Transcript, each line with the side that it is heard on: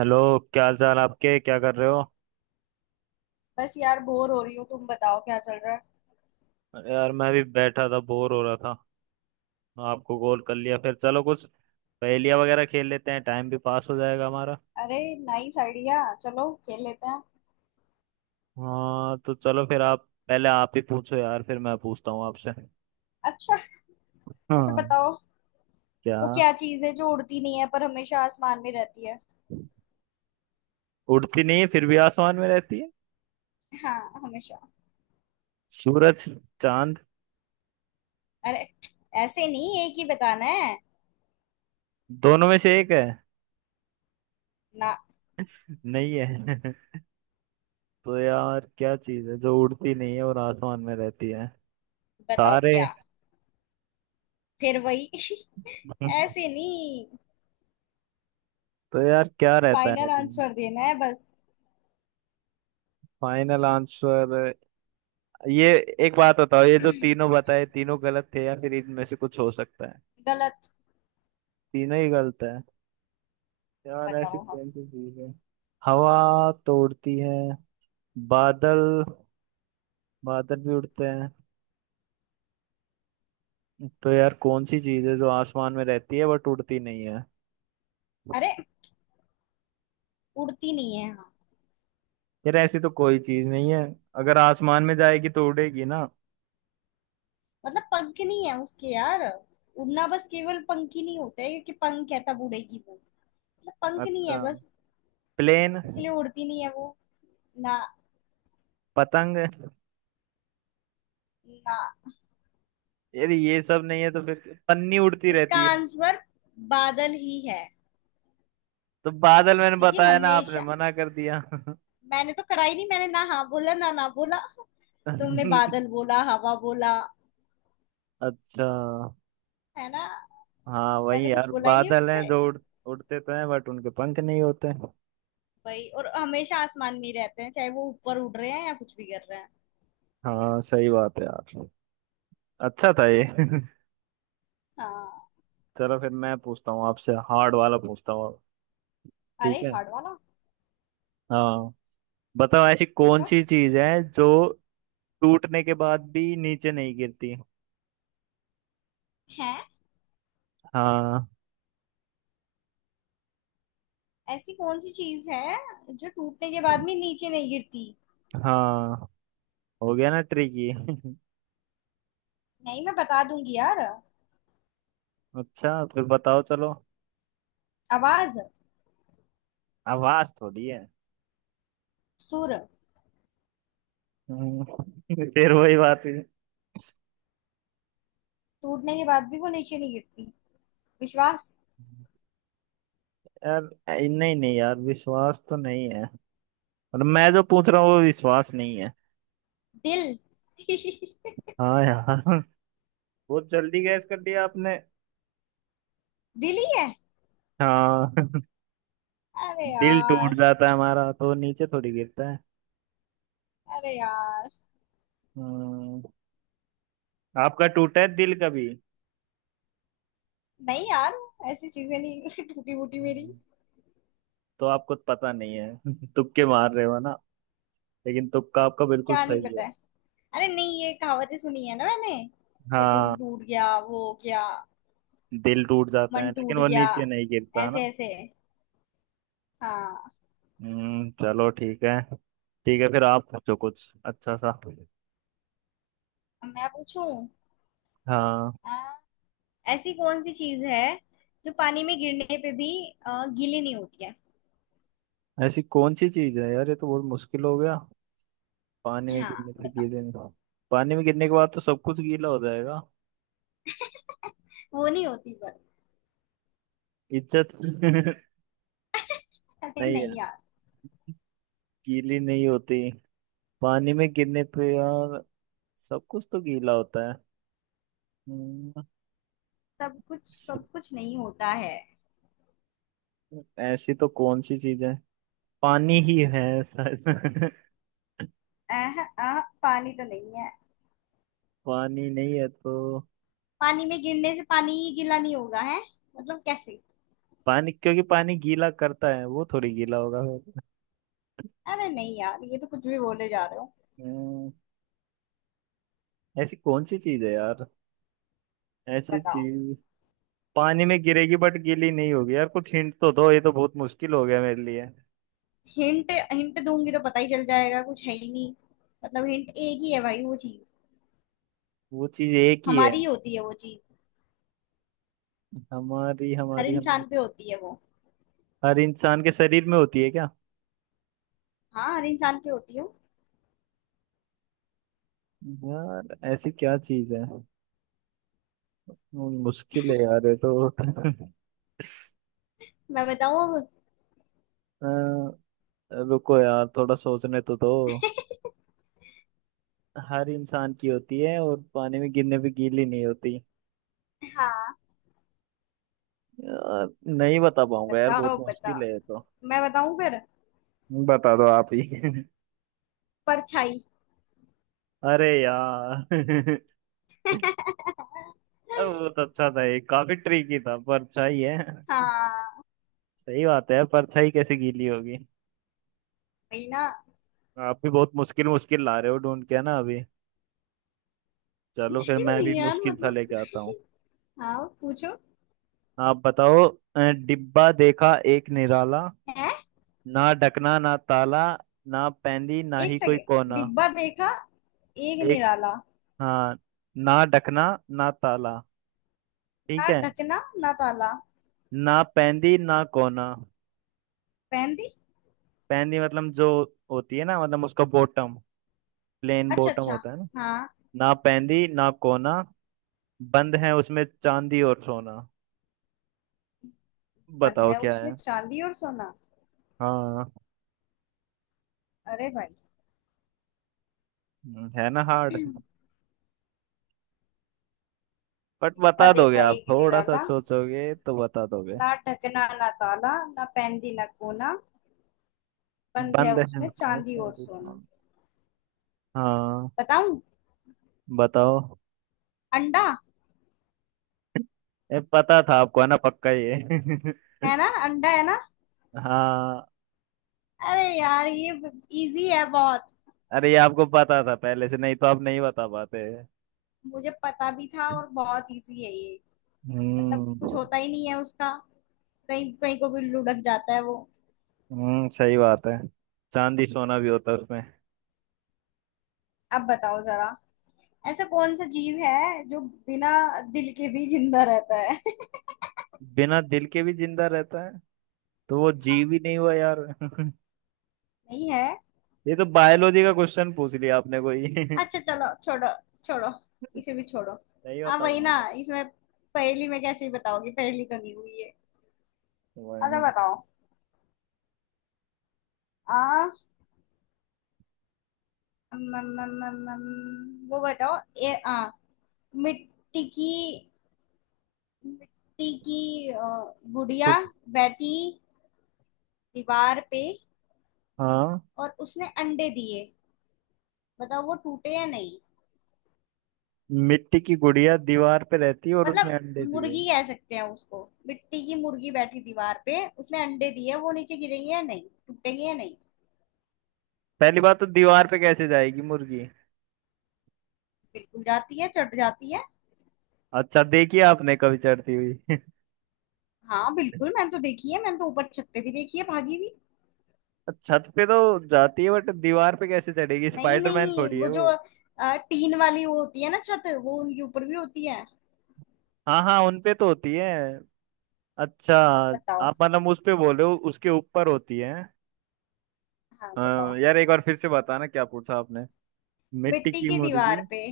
right: Hello. क्या हाल चाल आपके, क्या कर रहे हो?
left: बस यार बोर हो रही हूँ। तुम बताओ, क्या चल रहा है?
right: अरे यार, मैं भी बैठा था, बोर हो रहा था। आपको कॉल कर लिया। फिर चलो कुछ पहेलियाँ वगैरह खेल लेते हैं, टाइम भी पास हो जाएगा हमारा।
left: अरे, नाइस आइडिया, चलो खेल लेते हैं।
right: हाँ तो चलो फिर, आप पहले आप ही पूछो यार, फिर मैं पूछता हूँ आपसे।
left: अच्छा। अच्छा
right: हाँ।
left: बताओ।
right: क्या?
left: वो क्या चीज है जो उड़ती नहीं है पर हमेशा आसमान में रहती है?
right: उड़ती नहीं है फिर भी आसमान में रहती है?
left: हाँ, हमेशा।
right: सूरज। चांद।
left: अरे, ऐसे नहीं, एक ही बताना है।
right: दोनों में से एक है।
left: ना।
right: नहीं है। तो यार, क्या चीज है जो उड़ती नहीं है और आसमान में रहती है?
left: बताओ
right: तारे।
left: क्या। फिर वही। ऐसे नहीं।
right: तो यार क्या रहता है?
left: फाइनल आंसर देना है बस।
right: Final answer. ये, एक बात बताओ, ये जो तीनों बताए तीनों गलत थे या फिर इनमें से कुछ हो सकता है?
left: गलत।
right: तीनों ही गलत है। यार ऐसी
left: बताओ हम।
right: कौन सी चीज है? हवा तो उड़ती है। बादल। बादल भी उड़ते हैं। तो यार कौन सी चीज है जो आसमान में रहती है बट उड़ती नहीं है?
left: अरे, उड़ती नहीं है, हाँ।
right: यार ऐसी तो कोई चीज नहीं है, अगर आसमान में जाएगी तो उड़ेगी ना।
left: मतलब पंख नहीं है उसके, यार। उड़ना बस केवल पंख ही नहीं होते, क्योंकि पंख है तब उड़ेगी वो। पंख नहीं
right: अच्छा।
left: है बस।
right: प्लेन।
left: इसलिए उड़ती नहीं है वो। ना।
right: पतंग।
left: ना।
right: यार ये सब नहीं है तो फिर, पन्नी उड़ती
left: इसका
right: रहती है।
left: आंसर बादल ही है।
right: तो बादल मैंने
left: क्योंकि
right: बताया ना, आपने
left: हमेशा।
right: मना कर दिया।
left: मैंने तो कराई नहीं, मैंने ना हाँ बोला, ना ना बोला। तुमने बादल बोला, हवा बोला।
right: अच्छा।
left: है ना।
right: हाँ वही
left: मैंने कुछ
right: यार,
left: बोला ही नहीं
right: बादल हैं
left: उससे।
right: जो उड़ते तो हैं बट उनके पंख नहीं होते।
left: वही, और हमेशा आसमान में ही रहते हैं, चाहे वो ऊपर उड़ रहे हैं या कुछ भी कर रहे हैं।
right: हाँ सही बात है यार। अच्छा था ये।
left: हाँ।
right: चलो फिर मैं पूछता हूँ आपसे, हार्ड वाला पूछता हूँ अब।
left: अरे,
right: ठीक है?
left: हार्ड वाला।
right: हाँ। बताओ, ऐसी कौन
left: पूछो।
right: सी चीज है जो टूटने के बाद भी नीचे नहीं गिरती?
left: है।
right: हाँ।
left: ऐसी कौन सी चीज है जो टूटने के बाद भी नीचे नहीं गिरती?
right: हाँ। हो गया ना ट्रिकी?
left: नहीं, मैं बता दूंगी यार।
right: अच्छा फिर बताओ चलो।
left: आवाज।
right: आवाज थोड़ी है।
left: सुर।
right: हम्म। फिर वही बात है।
left: टूटने के बाद भी वो नीचे नहीं गिरती। विश्वास।
right: यार नहीं नहीं यार, विश्वास तो नहीं है। और मैं जो पूछ रहा हूँ वो विश्वास नहीं है।
left: दिल।
right: हाँ यार। बहुत जल्दी गैस कर दिया आपने।
left: दिल ही है।
right: हाँ।
left: अरे
right: दिल टूट
left: यार।
right: जाता है हमारा तो नीचे थोड़ी गिरता है।
left: अरे यार।
right: हम्म, आपका टूटा है दिल कभी?
left: नहीं यार, ऐसी चीजें नहीं। टूटी फूटी मेरी।
right: हम्म। तो आपको तो पता नहीं है, तुक्के मार रहे हो ना, लेकिन तुक्का आपका बिल्कुल
left: क्या नहीं
right: सही है।
left: पता है। अरे नहीं, ये कहावतें सुनी है ना मैंने। कि दिल
right: हाँ,
left: टूट गया, वो हो गया।
right: दिल टूट जाता है
left: मन
right: लेकिन
left: टूट
right: वो
left: गया।
right: नीचे नहीं गिरता।
left: ऐसे ऐसे। हाँ।
right: चलो ठीक है। ठीक है फिर आप पूछो कुछ अच्छा सा।
left: अब मैं पूछूं।
right: हाँ।
left: हाँ, ऐसी कौन सी चीज है जो पानी में गिरने पे भी गीली नहीं होती है?
right: ऐसी कौन सी चीज है यार, ये तो बहुत मुश्किल हो गया। पानी में
left: हाँ
right: गिरने से
left: बताओ।
right: गीले नहीं? पानी में गिरने के बाद तो सब कुछ गीला हो जाएगा।
left: वो नहीं होती पर।
right: इज्जत।
left: अरे
right: नहीं
left: नहीं
right: यार।
left: यार।
right: गीली नहीं होती? पानी में गिरने पे यार, सब कुछ तो गीला होता है। हम्म,
left: सब कुछ, सब कुछ नहीं होता है।
right: ऐसी तो कौन सी चीज है? पानी ही है शायद।
left: अह, अह, पानी तो नहीं है।
right: पानी नहीं है तो?
left: पानी में गिरने से पानी गीला नहीं होगा, है? मतलब, कैसे?
right: पानी, क्योंकि पानी गीला करता है वो थोड़ी गीला होगा।
left: अरे नहीं यार, ये तो कुछ भी बोले जा रहे हो।
right: फिर। ऐसी कौन सी चीज है यार, ऐसी
left: बताओ।
right: चीज पानी में गिरेगी बट गीली नहीं होगी? यार कुछ हिंट तो दो, ये तो बहुत मुश्किल हो गया मेरे लिए।
left: हिंट, हिंट दूंगी तो पता ही चल जाएगा, कुछ है ही नहीं। मतलब हिंट एक ही है भाई, वो चीज।
right: वो चीज एक ही है।
left: हमारी ही होती है वो चीज।
right: हमारी
left: हर
right: हमारी हमारी।
left: इंसान पे होती है वो।
right: हर इंसान के शरीर में होती है क्या?
left: हाँ, हर इंसान पे होती है वो।
right: यार ऐसी क्या चीज है? वो मुश्किल है यार ये तो।
left: मैं बताऊँ अब?
right: अ, रुको यार थोड़ा सोचने तो दो। हर इंसान की होती है और पानी में गिरने पे गीली नहीं होती?
left: हाँ,
right: यार नहीं बता पाऊंगा यार, बहुत
left: बताओ
right: मुश्किल
left: बताओ।
right: है ये तो।
left: मैं बताऊं फिर।
right: बता दो आप ही।
left: परछाई।
right: अरे यार। अरे वो तो अच्छा था, ये काफी ट्रिकी था। परछाई है?
left: हाँ
right: सही बात है, परछाई कैसे गीली होगी।
left: वही ना।
right: आप भी बहुत मुश्किल मुश्किल ला रहे हो ढूंढ के ना अभी। चलो फिर
left: मुश्किल
right: मैं
left: नहीं
right: भी
left: है यार,
right: मुश्किल सा लेके
left: मतलब।
right: आता हूँ।
left: हाँ, पूछो।
right: आप बताओ। अ, डिब्बा देखा एक निराला,
left: है।
right: ना ढकना ना ताला, ना पैंदी ना
left: एक
right: ही कोई
left: सेकेंड।
right: कोना।
left: डिब्बा देखा एक
right: एक।
left: निराला।
right: हाँ। ना ढकना ना ताला। ठीक
left: ना
right: है।
left: ढकना ना ताला।
right: ना पैंदी ना कोना।
left: पहन दी।
right: पैंदी मतलब जो होती है ना, मतलब उसका बॉटम, प्लेन
left: अच्छा
right: बॉटम
left: अच्छा।
right: होता है ना।
left: हाँ।
right: ना पैंदी ना कोना, बंद है उसमें चांदी और सोना।
left: बंद
right: बताओ
left: है
right: क्या
left: उसमें
right: है।
left: चांदी और सोना।
right: हाँ।
left: अरे भाई।
right: है ना हार्ड? बट
left: डिब्बा
right: बता दोगे,
left: देखा
right: आप
left: एक
right: थोड़ा सा
left: निराला,
right: सोचोगे तो बता दोगे।
left: ना ढकना ना ताला, ना पहन दी ना कोना, बंद है
right: बंद है
left: उसमें
right: उसमें
left: चांदी और
right: पैंदी
left: सोना।
right: सोना। हाँ।
left: बताऊं।
right: बताओ।
left: अंडा।
right: पता था आपको है ना पक्का ये?
left: है ना, अंडा है ना।
right: हाँ।
left: अरे यार, ये इजी है बहुत।
right: अरे ये आपको पता था पहले से, नहीं तो आप नहीं बता पाते।
left: मुझे पता भी था, और बहुत इजी है ये। मतलब कुछ
right: हम्म।
left: होता ही नहीं है उसका। कहीं कहीं को भी लुढ़क जाता है वो।
right: सही बात है। चांदी सोना भी होता है उसमें।
left: अब बताओ जरा। ऐसा कौन सा जीव है जो बिना दिल के भी जिंदा रहता है?
right: बिना दिल के भी जिंदा रहता है? तो वो
left: हाँ।
right: जीव ही नहीं हुआ यार।
left: नहीं है।
right: ये तो बायोलॉजी का क्वेश्चन पूछ लिया आपने कोई।
left: अच्छा, चलो छोड़ो। छोड़ो, इसे भी छोड़ो।
right: नहीं
left: हाँ
right: होता
left: वही ना,
right: पाऊंगा।
left: इसमें। पहेली में कैसे ही बताओगे, पहेली तो नहीं हुई है। अच्छा
right: वही।
left: बताओ। आ अम, अम, अम, अम, अम, वो बताओ। ए आ मिट्टी की मिट्टी की गुड़िया
right: कुछ।
left: बैठी दीवार पे,
right: हाँ।
left: और उसने अंडे दिए। बताओ वो टूटे या नहीं।
right: मिट्टी की गुड़िया दीवार पे रहती है और
left: मतलब
right: उसने अंडे दिए?
left: मुर्गी कह सकते हैं उसको, मिट्टी की मुर्गी बैठी दीवार पे, उसने अंडे दिए, वो नीचे गिरेगी या नहीं, टूटेगी या नहीं?
right: पहली बात तो दीवार पे कैसे जाएगी मुर्गी?
left: बिल्कुल जाती है, चढ़ जाती है।
right: अच्छा, देखिए आपने कभी चढ़ती हुई?
left: हाँ बिल्कुल, मैंने तो देखी है, मैंने तो ऊपर छत पे भी देखी है भागी हुई।
right: छत पे तो जाती है बट दीवार पे कैसे चढ़ेगी,
left: नहीं
right: स्पाइडरमैन
left: नहीं,
right: थोड़ी है
left: वो जो
right: वो।
left: टीन वाली वो होती है ना छत, वो उनके ऊपर भी होती है।
right: हाँ हाँ उनपे तो होती है। अच्छा।
left: बताओ।
right: आप मतलब उस पे बोले हो, उसके ऊपर होती है?
left: हाँ
right: हाँ
left: बताओ।
right: यार, एक बार फिर से बताना क्या पूछा आपने। मिट्टी
left: मिट्टी
right: की
left: की
right: मुर्गी।
left: दीवार पे।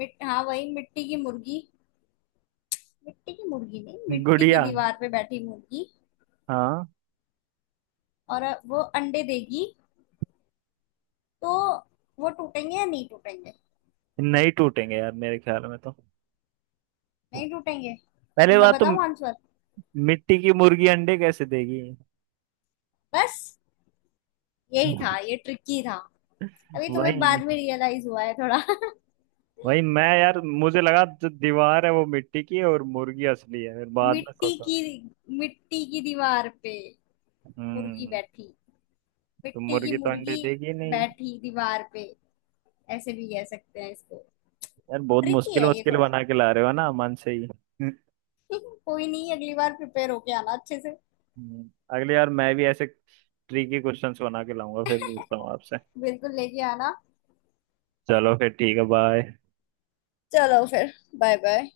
left: हाँ वही, मिट्टी की मुर्गी। मिट्टी की मुर्गी नहीं, मिट्टी की
right: गुड़िया।
left: दीवार पे बैठी मुर्गी।
right: हाँ।
left: और वो अंडे देगी तो वो टूटेंगे या नहीं टूटेंगे?
right: नहीं टूटेंगे यार मेरे ख्याल में तो।
left: नहीं टूटेंगे।
right: पहले
left: अब मैं
right: बात तो
left: बताऊं आंसर।
right: मिट्टी की मुर्गी अंडे कैसे देगी?
left: बस यही था, ये ट्रिकी था। अभी तुम्हें बाद
right: वही।
left: में रियलाइज हुआ है थोड़ा।
right: वही मैं यार, मुझे लगा जो दीवार है वो मिट्टी की है और मुर्गी असली है, फिर बाद में
left: मिट्टी
right: सोचा।
left: की, मिट्टी की दीवार पे मुर्गी
right: हम्म।
left: बैठी।
right: तो
left: मिट्टी की
right: मुर्गी तो अंडे
left: मुर्गी
right: देगी नहीं।
left: बैठी दीवार पे, ऐसे भी कह सकते हैं इसको।
right: यार बहुत
left: ट्रिकी
right: मुश्किल
left: है ये
right: मुश्किल
left: थोड़ा।
right: बना के ला रहे हो ना मन से ही।
left: कोई नहीं, अगली बार प्रिपेयर होके आना अच्छे से।
right: अगली बार मैं भी ऐसे ट्रिकी क्वेश्चंस बना के लाऊंगा, फिर पूछता हूँ आपसे।
left: बिल्कुल लेके आना।
right: चलो फिर ठीक है, बाय।
left: चलो फिर। Bye bye.